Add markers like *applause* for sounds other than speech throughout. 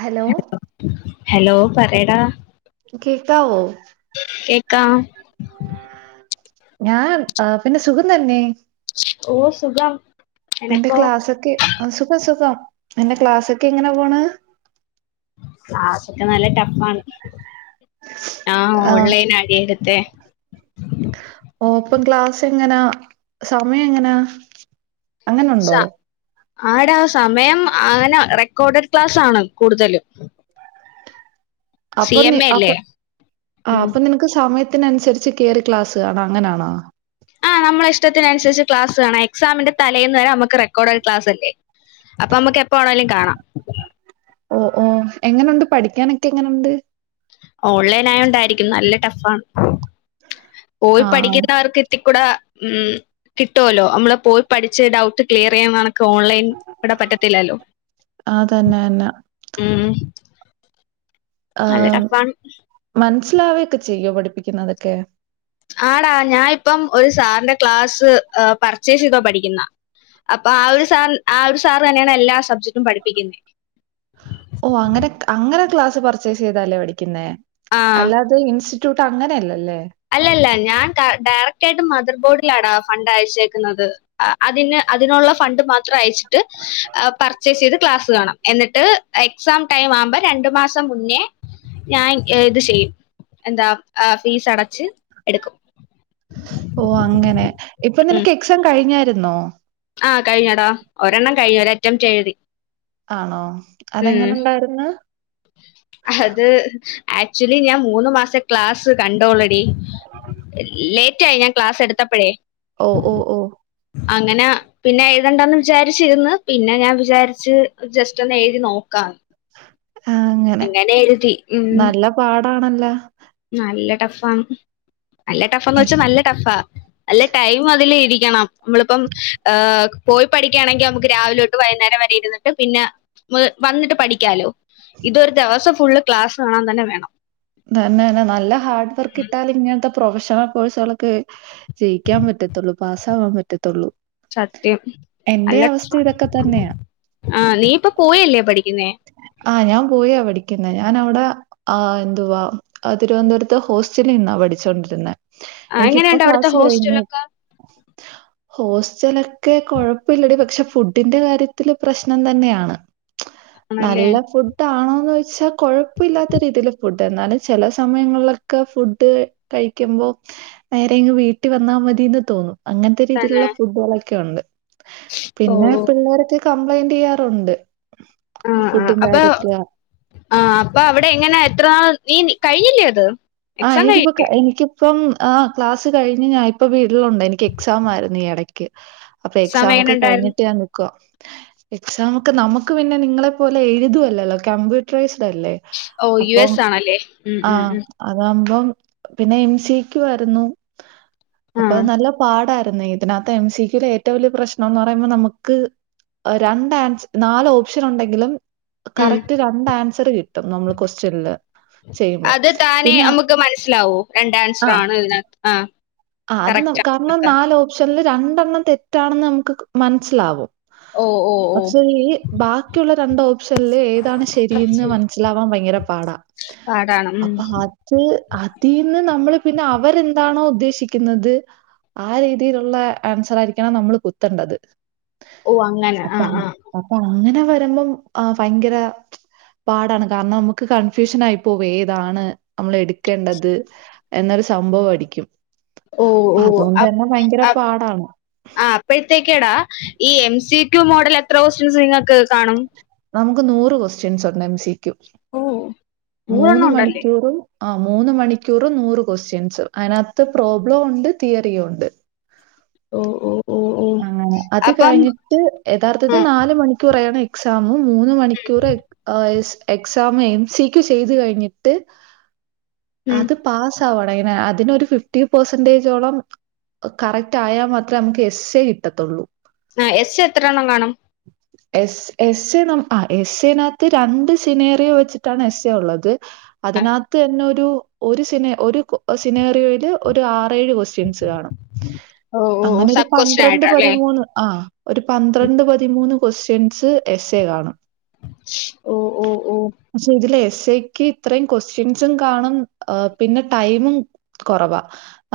Hello hello പറയെ ടാ കേക്കാവോ കേക്കാം. ഞാൻ പിന്നെ സുഖം തന്നെ ഓ സുഖം നിന്റെ എനക്കോ ക്ലാസ്സൊക്കെ. അഫ്സത്തെ സുഖം എന്റെ ക്ലാസ്സൊക്കെ എങ്ങനെ പോണ്. ക്ലാസ് ഒക്കെ നല്ല ട്ട ഫാണ് ആഹ് ആ, ഓൺലൈൻ ആടി എടുത്തെ ഓ അപ്പം ക്ലാസ് എങ്ങനാ സമയം എങ്ങനാ? ഷ അങ്ങനുണ്ടോ ആട സമയം അങ്ങനെ റെക്കോർഡഡ് ക്ലാസ് ആണ് കൂടുതലും സി അപ്പൊ എം എ അപ്പൊ അല്ലേ ആ ഉം അപ്പൊ നിനക്ക് സമയത്ത് ത്തിനനുസരിച്ച് കേറി ക്ലാസ് കാണാ അങ്ങനാണാ ആഹ് നമ്മളെ ഇഷ്ടത്തിനുസരിച് ക്ലാസ് കാണ. എക്സാമിന്റെ തലേന്ന് വരെ നമക്ക് ക്ക് റെക്കോർഡഡ് ക്ലാസലേ അപ്പൊ നമ്മുക്ക് എപ്പോ ണേലും കാണാം ഓ ഓ എങ്ങനൊ ണ്ട് പഠിക്കാനൊക്കെ എങ്ങനുണ്ട് ഓൺലൈൻ ആയോണ്ടായിരിക്കും നല്ല ട്ട ഫാണ് പോയി ആ പഠിക്കുന്നവർക്ക് *unintelligible* ഉ കിട്ടുമല്ലോ നമ്മള് പോയി പഠിച്ച് ഡൗട്ട് ക്ലിയർ ചെയ്യാ ക്ക് ഓൺലൈൻ ഇവിടെ പറ്റത്തില്ലല്ലോ ആ തന്നെ തന്നെ ഉ ഏഹ് ടഫാണ് മനസിലാവേ ക്ക ചെയ്യോ പഠിപ്പിക്കുന്നതൊക്കെ ആടാ ഞാൻ ഇപ്പം ഒരു സാറിന്റെ ക്ലാസ് പർച്ചേസ് ചെയ്തോ പഠിക്കുന്ന അപ്പആ ഒരു സാർ ആ ഒരു സാറ് തന്നെയാണ് എല്ലാ സബ്ജക്ടും പഠിപ്പിക്കുന്നെ ഓ അങ്ങനെ അങ്ങനെ ക്ലാസ് പർച്ചേസ് ചെയ്താ ല്ലേ പഠിക്കുന്നേ ആ അല്ലാതെ ഇൻസ്റ്റി റ്റ്യൂട്ട് അങ്ങനയലല്ലേ അല്ലല്ല ഞാൻ ഡയറക്റ്റ് ആയിട്ട് മദർ ബോർഡിലാണ് ഫണ്ട് അയച്ചേക്കുന്നത് അതിന് അതിനുള്ള ഫണ്ട് മാത്രം അയച്ചിട്ട് പർച്ചേസ് ചെയ്ത് ക്ലാസ് കാണാം. എന്നിട്ട് എക്സാം ടൈം ആവുമ്പോ രണ്ടു മാസം മുന്നേ. ഞാൻ ഇത് ചെയ്യും എന്താ ഫീസ് അടച്ച് എടുക്കും. ഓ അങ്ങനെ ഇപ്പൊ നിനക്ക് എക്സാം കഴിഞ്ഞായിരുന്നോ? ആഹ് കഴിഞ്ഞെടാ ഒരെണ്ണം കഴിഞ്ഞു ഒരറ്റംറ്റ് എഴുതി ആണോ ഉം അതെങ്ങനെ ഉണ്ടായിരുന്ന്. അത് ആക്ച്വലി ഞാൻ മൂന്ന് മാസെ ക്ലാസ് കണ്ടോ ള്ളെ ടീ ലേറ്റായി ഞാൻ ക്ലാസ്സ് എടുത്തപ്പഴേ ഓ ഓ ഓ അങ്ങന പിന്നെ എഴുതണ്ടാന്ന് വിചാരിച്ചിന്ന് പിന്നെ ഞാൻ വിചാരിച്ച് ജസ്റ്റ് ഒന്ന് എഴുതി നോക്കാം. ആഹ് അങ്ങ അങ്ങനെ എഴുതി ഉം പാടാണല്ല നല്ല ടഫാന്ന് നല്ല ടഫാന്ന് ഏഹ്, വച്ചാ നല്ല ടഫാ നല്ല ടൈം അതിൽ ഇരിക്കണം നമ്മളിപ്പം ആ പോയ് പഠിക്കുകയാണെങ്കിൽ നമുക്ക് രാവിലോട്ട് വൈകുനേരം വരെ ഇരുന്നിട്ട് പിന്നെ വ് വന്നിട്ട് പഠിക്കാലോ ഇതൊരു ദിവസം ഫുള്ള് ക്ലാസ് കാണാൻ തന്നെ വേണം തന്നെ തന്നെ നല്ല ഹാർഡ് വർക്ക് ഇട്ടാൽ ഇങ്ങനത്തെ പ്രൊഫഷണൽ കോഴ്സുകൾക്ക് ജയിക്കാൻ പറ്റത്തുള്ളൂ പാസ്സ് ആവാൻ പറ്റത്തൊള്ളൂ സത്യം അല്ല ഇതൊക്കെ തന്നെയാ. ആഹ് നീ ഇപ്പ പോയല്ലേ പഠിക്കുന്നേ ആഹ് ഞാൻ പോയിയ പഠിക്കുന്ന ഞാൻ അവിടെ ആഹ് ന്തുവാ തിരുവനന്തപുരത്ത് ഹോസ്റ്റലിൽ നിന്നാ പഠിച്ചുകൊണ്ടിരുന്നെ ആഹ് എങ്ങനെയുണ്ട് അവിടുത്തെ എനിക്കിപ്പക്ലാസ് കഴിഞ്ഞ് ഹോസ്റ്റലൊക്കെ ഹോസ്റ്റലൊക്കെ കൊഴപ്പില്ലടി പക്ഷെ ഫുഡിന്റെ കാര്യത്തില് പ്രശ്നം തന്നെയാണ് ആണല്ലേ നല്ല ഫുഡ് ആണോന്ന് ചോദിച്ചാ കൊഴപ്പില്ലാത്ത രീതില് ഫുഡ് എന്നാലും ചില സമയങ്ങളിലൊക്കെ ഫുഡ് കഴിക്കുമ്പോ നേരെ ഇങ്ങ് വീട്ടി വന്നാ മതിന്ന് തോന്നും അങ്ങനത്തെ തന്നെ രീതിയിലുള്ള ഫുഡ്ബോളെക്കെ ഉണ്ട് പിന്നെ ഓഹ് പിളളരൊക്കെ കംപ്ലൈയിൻ്റെയ്യാറുണ്ട് ആഹ് ആഹ് അപ്പൊ ആഹ് അപ്പൊ അവിടെ എങ്ങനെ എത്രനാൾ നീ കഴിഞ്ഞില്ലേ അത് ആഹ് എക്സാം എനിക്കിപ്പ കഴിഞ്ഞില്ലേ കഴിഞ്ഞ് എനിക്ക് ഇപ്പം ആ ക്ലാസ് കഴിഞ്ഞ് ഞാൻ ഇപ്പ വീട്ടിലൊണ്ട് എനിക്ക് എക്സാം ആയിരുന്നു ഈ ഇടക്ക് അപ്പൊ എക്സാം എങ്ങനെ ഒക്കെ ഉണ്ടായിരുന്നു കഴിഞ്ഞിട്ട് ഞാൻ നിക്കുവാ എക്സാം ഒക്കെ നമുക്ക് പിന്നെ നിങ്ങളെ പോലെ എഴുതുവല്ലല്ലോ കമ്പ്യൂട്ടറൈസ്ഡ് അല്ലേ ഓ യു അപ്പം എസ് ആണല്ലേ ഉം ആ ഉം ഉം അതാകുമ്പം പിന്നെ എംസിക്യൂ വരുന്നു അപ്പൊ ആഹ് നല്ല പാടായിരുന്നെ ഇതിനകത്ത് എംസിക്യൂ ഏറ്റവും വലിയ പ്രശ്നം എന്ന് പറയുമ്പോ നമുക്ക് രണ്ട് ആൻസ് നാല് ഓപ്ഷൻ ഒണ്ടെങ്കിലും ഉം കറക്റ്റ് രണ്ട് ആൻസർ കിട്ടും നമ്മള് ക്വസ്റ്റ്യനില് ചെയ്യുമ്പോ നെ പിന്നെ നമുക്ക് മനസ്സിലാവോ രണ്ട് ആൻസർ ആഹ് ആണ് ഇതിനക ആഹ് ആഹ് അത് കറക്റ്റ് നമുക്ക് ആണ് കാരണം നാല് ഓപ്ഷനിൽ രണ്ടെണ്ണം തെറ്റാണെന്ന് നമുക്ക് മനസ്സിലാവും ഓ ഓ പക്ഷേ ഈ ബാക്കിയുള്ള രണ്ട് ഓപ്ഷനില് ഏതാണ് ശരിയെന്ന് കുറച്ച് മനസ്സിലാവാൻ ഭയങ്കര പാടാ *unintelligible* പാടാണ് ഉം അപ്പൊ അത് അതിന്ന് നമ്മള് പിന്നെ അവരെന്താണോ ഉദ്ദേശി ക്കുന്നത് ആ രീതിയിലുള്ള ആൻസർ ആയിരിക്കണം നമ്മള് കുത്തണ്ടത് ഓഹ് അങ്ങനെ അപ്പ ആഹ് ആഹ് അപ്പാ അങ്ങനെ വരുമ്പം ആ ഭയങ്കര പാടാണ് കാരണം നമുക്ക് കൺഫ്യൂഷൻ ആയി പോകുവേ ഏതാണ് നമ്മൾ എടുക്കേണ്ടത് എന്നൊരു സംഭവം അടിക്കും ഓഹ് അപ്പ ഓഹ് അതുകൊണ്ട് അപ് തന്നെ ഭയങ്കര അപ് പാടാണ് ആഹ് അപ്പോഴത്തേക്കേടാ ഈ എം സി ക്യു മോഡൽ എത്ര ക്വസ്റ്റ്യൻസ് നിങ്ങൾക്ക് കാണും നമുക്ക് നൂറ് ക്വസ്റ്റ്യൻസ് ഒണ്ട് എംസിക്യു ഓഹ് മൂന്ന് നൂറെണ്ണം ഉണ്ടല്ലേ മണിക്കൂറും ആ മൂന്ന് മണിക്കൂറ് നൂറ് ക്വസ്റ്റ്യൻസ് അതിനകത്ത് പ്രോബ്ലം ഉണ്ട് തിയറിയും ഉണ്ട് ഓ ഓ ഓ ആഹ് അത് അപ്പം കഴിഞ്ഞിട്ട് ആ യഥാർത്ഥത്തിൽ നാല് മണിക്കൂറാണ് എ എക്സാമ് മൂന്ന് മണിക്കൂർ എക് ഏസ് എക്സാമ് എംസിക്യൂ ചെയ്ത് കഴിഞ്ഞിട്ട് ഉം അത് പാസ് ആവണം അതിന് അതിനൊരു ഫിഫ്റ്റി പെർസെന്റേജോളം കറക്റ്റ് ആയാൽ മാത്രമേ നമുക്ക് എസ് എ കിട്ടത്തുള്ളൂ ആ എസ്എ എത്രണ്ണം കാണും എസ് എസ് എ ന ആഹ് എസ് എനകത്ത് രണ്ട് സിനേറിയോ വെച്ചിട്ടാണ് എസ് എ ഉള്ളത് ആ അതിനകത്ത് തന്നെ ഒരു ഒരു സിനേ ഒരു സിനേറിയോയില് ഒരു ആറേഴ് ക്വസ് റ്റിയൻസ് കാണും ഓ ഓ അങ്ങനെ ഒരു സബ് ക്വസ്റ്റ്യൻ പന്ത്രണ്ട് ആയിട്ടാല്ലേ പതിമൂന്ന് ആഹ് ഒരു പന്ത്രണ്ട് പതിമൂന്ന് ക്വസ്റ്റ്യൻസ് എസ് എ കാണും ഓ ഓ ഓ പക്ഷെ ഇതില് എസ് എ ക്ക് ഇത്രയും ക്വസ്റ്റ്യൻസും കാണും പിന്നെ ടൈമും കുറവാ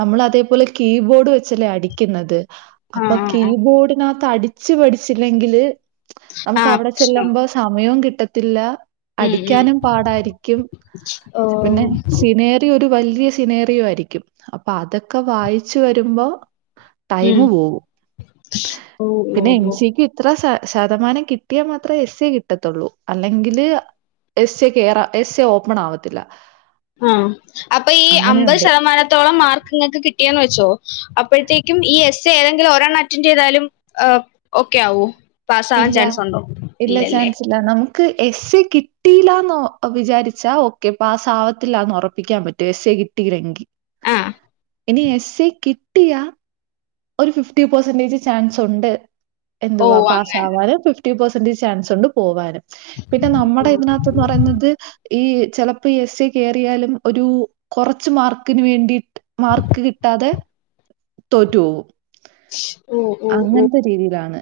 നമ്മൾ അതേപോലെ കീബോർഡ് വെച്ചല്ലേ അടിക്കുന്നത് ആ അപ്പൊ ആ ആ കീബോർഡിനകത്ത് അടിച്ച് പടിച്ചില്ലെങ്കില് ആ നമുക്ക് അവിടെ പ്രശ്നം ചെല്ലുമ്പോ സമയോം കിട്ടത്തില്ല ഉം ഉം അടിക്കാനും പാടായിരിക്കും ഓ പിന്നെ സിനേറി യം ഒരു വല്യ സിനേറിയേം ആയിരിക്കും അപ്പൊ അതൊക്കെ വായിച്ച് വരുമ്പോ ഉം ടൈമ് പോകും ഓ ഓ പിന്നെ എം ഓ സിക്ക് ഇത്ര ശ ശതമാനം കിട്ടിയാൽ മാത്രേ എസ് എ കിട്ടത്തുള്ളൂ അല്ലെങ്കില് എസ് എ കേറ എസ് എ ഓപ്പൺ ആവത്തില്ല ആഹ് അപ്പൊ ഈ അമ്പത് അങ്ങനെയുണ്ട്. ശതമാനത്തോളം മാർക്ക് ഇങ്ങൾക്ക് കി ട്ടിയെന്ന് വെച്ചോ അപ്പോഴ്ത്തേക്കും ഈ എസ് എ ഏതെങ്കിലും ഒരണ്ണം അറ്റൻഡ് ചെയ്താലും ഏഹ് ഓക്കെ ആവും പാസ് ആവാൻ ഇല്ല. ചാൻസ് ഉണ്ടോ ഇല്ല ഇല്ലല്ലേ ചാൻസ് നമുക്ക് എസ് എ കിട്ടിയില്ലന്ന് വിചാരിച്ചാ ഓക്കെ പാസ് ആവത്തില്ല എന്ന് ഉറപ്പിക്കാൻ പറ്റും എസ് എ കിട്ടിയിലെങ്കി ആ ഇനി എസ് എ കി ട്ടിയാ ഒരു ഫിഫ്റ്റി പേഴ്‌സന്റെജ് ചാൻസ് ഉണ്ട് ഓ എന്തുവാ പാസ്സ് അങ്ങനെ ഫിഫ്റ്റി പേഴ്‌സന്റെജ് ചാൻസ് ഉണ്ട് പോവാനും. പിന്നെ നമ്മുടെ ഇതിനകത്ത്ന്ന് പറയുന്നത് ഈ ചിലപ്പോ ഈ എസ് എ കയറിയാലും ഒരു കൊറച്ച് മാർക്കിന് വേണ്ടിട്ട് മാർക്ക് കിട്ടാതെ തോറ്റു പോവും ഓ ഓ ഓ അങ്ങനത്തെ രീതിയിലാണ്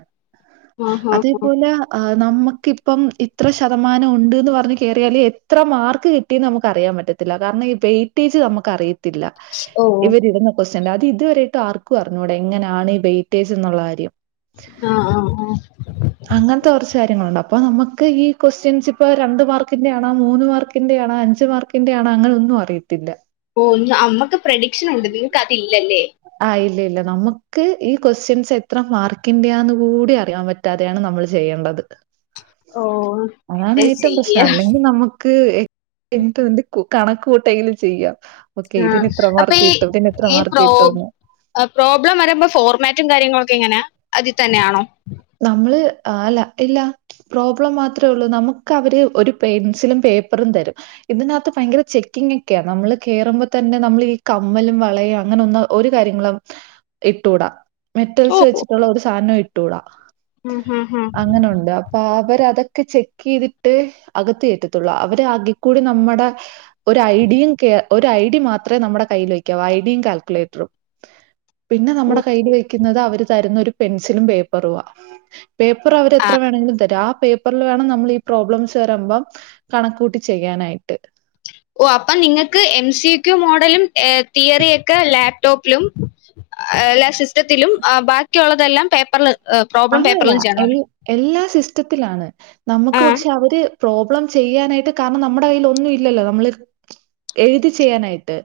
ആഹ് ആഹ് ആഹ് അതേപോലെ ആഹ് നമുക്കിപ്പം ഇത്ര ശതമാനം ഉണ്ട്ന്ന് പറഞ്ഞ് കേയറിയാല് എത്ര മാർക്ക് കി ന്ന് നമുക്ക് അറിയാൻ പറ്റത്തില്ല കാരണം ഈ വെയ്റ്റെജ് നമുക്ക് അറിയത്തില്ല ഓ ഓ ഇവരിടുന്ന ക്യസ്റ്റിയൻ അത് ഇതുവരയിട്ട് ആർക്കു അറിഞ്ഞൂട എങ്ങനെയാണ് ഈ വെയ്റ്റേ്ജ് എന്നുള്ള കാര്യം ആഹ് ആഹ് ആഹ് അങ്ങനത്തെ കുറച്ച് കാര്യങ്ങളുണ്ട് അപ്പൊ നമുക്ക് ഈ ക്വസ്റ്റ്യൻസ് ഇപ്പ രണ്ട് മാർക്കിന്റെ ആണാ മൂന്ന് മാർക്കി ന്റെയാണോ അഞ്ച് മാർക്കിന്റെ ആണോ അങ്ങനെ ഒന്നും അറിയത്തില്ല ഓഹ് നമ്മക്ക് പ്രേഡിക്ഷൻ ഉണ്ട് നിങ്ങൾക്ക് അതില്ലല്ലേ ആഹ് ഇല്ല ഇല്ല നമുക്ക് ഈ ക്യസ്റ്റിയൻസ് എത്ര മാർക്കിന്റെയാന്ന് കൂടി അറിയാൻ പ റ്റാതെയാണ് നമ്മൾ ചെയ്യേണ്ടത് ഓ അതാണ് എന്താ ഏറ്റവും പ്രശ്നം ചെയ്യാ അല്ലെങ്കിൽ നമുക്ക് *unintelligible* കണക്ക് കൂട്ടെങ്കിലും ചെയ്യാം ഓക്കെ ആഹ് ഇതിന് ഇത്രമാർക്ക് കിട്ടും ഇതിന് എത്രമാർക്ക് കി ആഹ് പ്രോബ്ലം വരമ്പം ഫോർമാറ്റും കാര്യങ്ങളൊക്കെ എങ്ങനെയാ അതിൽ തന്നെയാണോ നമ്മള് അല്ല ഇല്ല പ്രോബ്ലം മാത്രേ ഉള്ളൂ നമുക്ക് അവര് ഒരു പെൻസിലും പേപ്പറും തരും ഇതിനകത്ത് ഭയങ്കര ചെക്കിങ്ങേക്കെയാ നമ്മള് കേറുമ്പോ തന്നെ നമ്മൾ ഈ കമ്മലും വളയും അങ്ങനെ ഒന്നും ഒരു കാര്യങ്ങളും ഇട്ടൂടാ മെറ്റൽസ് വെച്ചിട്ടുള്ള ഒരു സാധനവും ഇട്ടൂടാ ഹും ഹും ഹും അങ്ങനുണ്ട് അപ്പൊ അവര് അതൊക്കെ ചെക്ക് ചെയ്തിട്ട് അകത്ത് കയറ്റത്തുള്ളൂ അവരെ ആകിക്കൂടി നമ്മടെ ഒരു ഐഡിയും ഒരു ഐ ഡി മാത്രമേ നമ്മുടെ കൈൽ വെയ്ക്കാവു ഐഡിയും കാൽക്കുലേറ്ററും പിന്നെ ഉം നമ്മുടെ കയ്യിൽ വെക്കുന്നത് അവര് തരുന്ന ഒരു പെൻസിലും പേപ്പറുവാ പേപ്പർ അവർ എത്ര വേണമെങ്കിലും തരും ആ പേപ്പറിൽ വേണം നമ്മൾ ഈ പ്രോബ്ലംസ് വരമ്പം കണക്കൂട്ടി ചെയ്യാനായിട്ട് ഓഹ് അപ്പൊ നിങ്ങൾക്ക് എം സി ക്യു മോഡലും ഏഹ് തിയറിയൊക്കെ ലാപ്ടോപ്പിലും അല്ലാ സിസ്റ്റത്തിലും ബാക്കിയുള്ളതെല്ലാം പേപ്പറിൽ പ്രോബ്ലം അങ്ങനല്ല പേപ്പറിലും ചെയ്യണം അല്ലേ എല്ലാ സിസ്റ്റത്തിലാണ് നമ്മക്ക് ആഹ് പക്ഷെ അവര് പ്രോബ്ലം ചെയ്യാനായിട്ട് കാരണം നമ്മുടെ കൈയിൽ ഒന്നും ഇല്ലല്ലോ നമ്മള് എഴുതി ചെയ്യാനായിട്ട്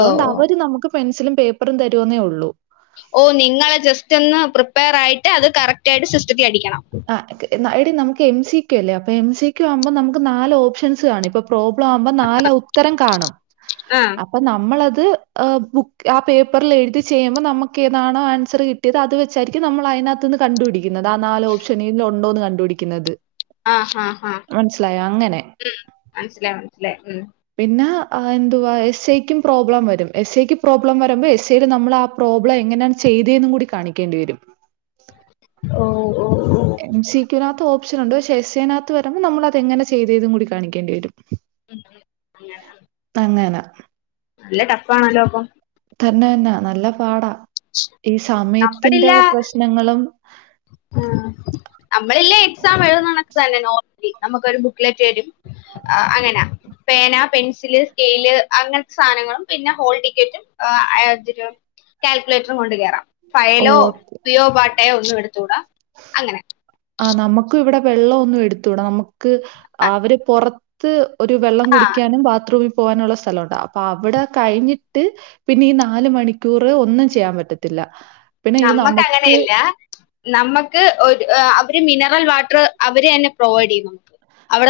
ഓ ഓ അവര് നമുക്ക് പെൻസിലും പേപ്പറും തരുന്നേ ഉള്ളൂ ഓ നിങ്ങളെ ജസ്റ്റ് ഒന്ന് പ്രിപ്പയർ ആയിട്ട് അത് കറക്റ്റ് ആയിട്ട് സിസ്റ്റത്തിൽ അടിക്കണം എടി നമുക്ക് എം സി കൂ അല്ലേ അപ്പൊ എം സി കൂ ആവുമ്പോൾ നമുക്ക് നാല് ഓപ്ഷൻസ് കാണും ഇപ്പോ പ്രോബ്ലം ആവുമ്പോ നാല ഉത്തരം കാണും ആഹ് അപ്പൊ നമ്മളത് എ ബുക്ക് ആ പേപ്പറിൽ എഴുതി ചെയ്യുമ്പോൾ നമുക്ക് താണോ ആൻസർ കി ട്ടിയത് അത് വെച്ചായിരിക്കും നമ്മൾ അതിനകത്ത് നിന്ന് കണ്ടുപിടുന്നത് ആ നാല് ഓപ്ഷനി ഉണ്ടോന്ന് കണ്ടുപിടിക്കുന്നത് ആ ഹ ഹ മനസ്സിലായോ അങ്ങനെ ഉം. മനസിലായി മനസ്സിലായി ഉം പിന്നെ എന്തുവാ എസ് ഐക്കും പ്രോബ്ലം വരും എസ് ഐക്ക് പ്രോബ്ലം വരുമ്പോ എസ് ഐയില് നമ്മൾ ആ പ്രോബ്ലം എങ്ങനെയാണ് ചെയ്തെന്നും കൂടി കാണിക്കേണ്ടി വരും ഓഹ് ഓഹ് ഓഹ് എം സി കു വിനകത്ത് ഓപ്ഷൻ ഉണ്ട് പക്ഷെ എസ് അതിനകത്ത് വരുമ്പോ നമ്മൾ അത് എങ്ങനെ ചെയ്തും കൂടി കാണിക്കേണ്ടി വരും *inaudible* അങ്ങന നല്ല ടഫാണല്ലോ അപ്പം തന്നെ തന്നാ നല്ല പാടാ ഈ സമയത്തിന്റെ പ്രശ്നങ്ങളും ആഹ് നമ്മളില്ലേ എക്സാം എഴുന്നണക്ക് തന്നെ നോ നമുക്കൊരു ബുക്ക്ലെറ്റെരും അ അങ്ങനെ പേന പെൻസില് സ്കെയില് അങ്ങനത്തെ സാധനങ്ങളും പിന്നെ ഹോൾ ടിക്കറ്റും ആ *unintelligible* കാൽക്കുലേറ്ററും കൊണ്ട് കേയറാം ഓ ഫയലോ സയോ പാട്ടയോ ഒന്നും എടുത്തുകൂടാം അങ്ങനെ ആഹ് നമുക്ക് ഇവിടെ വെള്ളം ഒന്നും എടുത്തൂട നമുക്ക് അവര് പുറ ത്ത് ഒരു വെള്ളം ആ കുടിക്കാനും ബാത്റൂമിൽ പോകാനുള്ള സ്ഥലമുണ്ട് അപ്പൊ അവിടെ കഴിഞ്ഞിട്ട് പിന്നെ ഈ നാല് മണിക്കൂറ് ഒന്നും ചെയ്യാൻ പറ്റത്തില്ല പിന്നെ ഇത് നമ്മക്ക് നമുക്ക് അങ്ങനെയല്ല നമ്മക്ക് ഒര് അവര് മിനറൽ വാട്ട്റ് അവര് തന്നെ പ്രൊവൈഡെയ്യും നമ്ക്ക്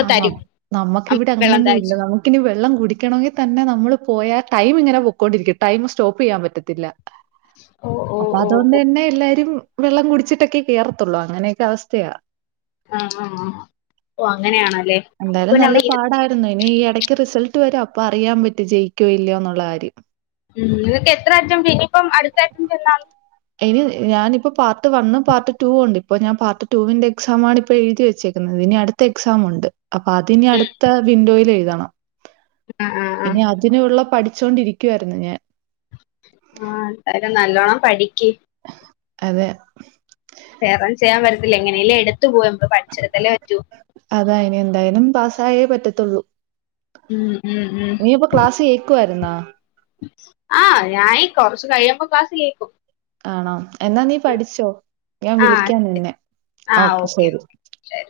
ആന്നോ നമ്മക്ക് ഇവിടെ വെള്ളം അങ്ങനൊന്നും ഇല്ല തഴച്ച് നമ്മ കിന് വെള്ളം കുടിക്കണാെങ്കി തന്നെ നമ്മള് പോയാ ആ ടൈമ്ങ്ങനെ പൊക്കൊണ്ടിരിക്കും ടൈമ് സ്റ്റോപ്പെയ്യാൻ പറ്റത്തില്ലാ ഓ ഓ അപ്പ ആ ഓ അതുകൊണ്ട് ഓ തന്നെ എല്ലാരും വെള്ളം കുടിച്ചിട്ടൊക്കെ കേറത്തുള്ളൂ അങ്ങനെയൊക്കെ അവസ്ഥയ ആഹ് ആഹ് ഓ അങ്ങനെയാണല്ലേ നമുക്ക് എന്തായാലും പിന്നെ നല്ല അവിടെ ഇരു പാടായിരുന്നു ഇനി ഈ ഇടയ്ക്ക് റിസൾട്ട് വരും അപ്പൊ അറിയാൻ പറ്റി ജയിക്കു ഇല്ലയോന്നുള്ള കാര്യം ഉം ഇതൊക്കെ എത്ര അറ്റംറ്റ് ഇനിയിപ്പം അടുത്ത അറ്റംറ്റ് എന്ന ഇനി ഞാനിപ്പോ പാർട്ട് വണ് പാർട്ട ടൂ ഉണ്ട് ഇപ്പോ ഞാൻ പാർട്ട് ടൂവിന്റെ എക്സാമാണ് ഇപ്പൾ എഴുതി വെച്ചേക്കുന്നത് ഇനി അടുത് ത്ത എക്സാം ഉണ്ട് അപ്പൊ അത്നി അടുത്ത വിൻഡോൽ എഴുതണം ആ ആ ആ ഇനി ഇതിനുള്ള പഠിച്ചൊണ്ടിരിക്കുവായിരുന്നു ഞാൻ ആഹ് എന്തായാലും നല്ലോണ്ണം പഠിക്ക് അതെ വേറ ചെയ്യാൻ പറ്റത്തില്ല എങ്ങനെ ഇല്ല എടുത്തു പോയ്പ പഠിച്ചിടത്തല്ലേ പറ്റു അതായിനി എന്തായാലും പാസ്സായേ പറ്റത്തുള്ളൂ ഉം ഉം ഉം ഇനിയിപ്പോ ക്ലാസ് കേക്കുവായിരുന്നാ ആഹ് ഞായി കുറച് കഴിയുമ്പോ ക്ലാസ് കേൾക്കും ആണോ എന്നാ നീ പഠിച്ചോ ഞാൻ ആ വിളിക്കാൻ നിന്നെ ഓക്കെ ശെരി ശരി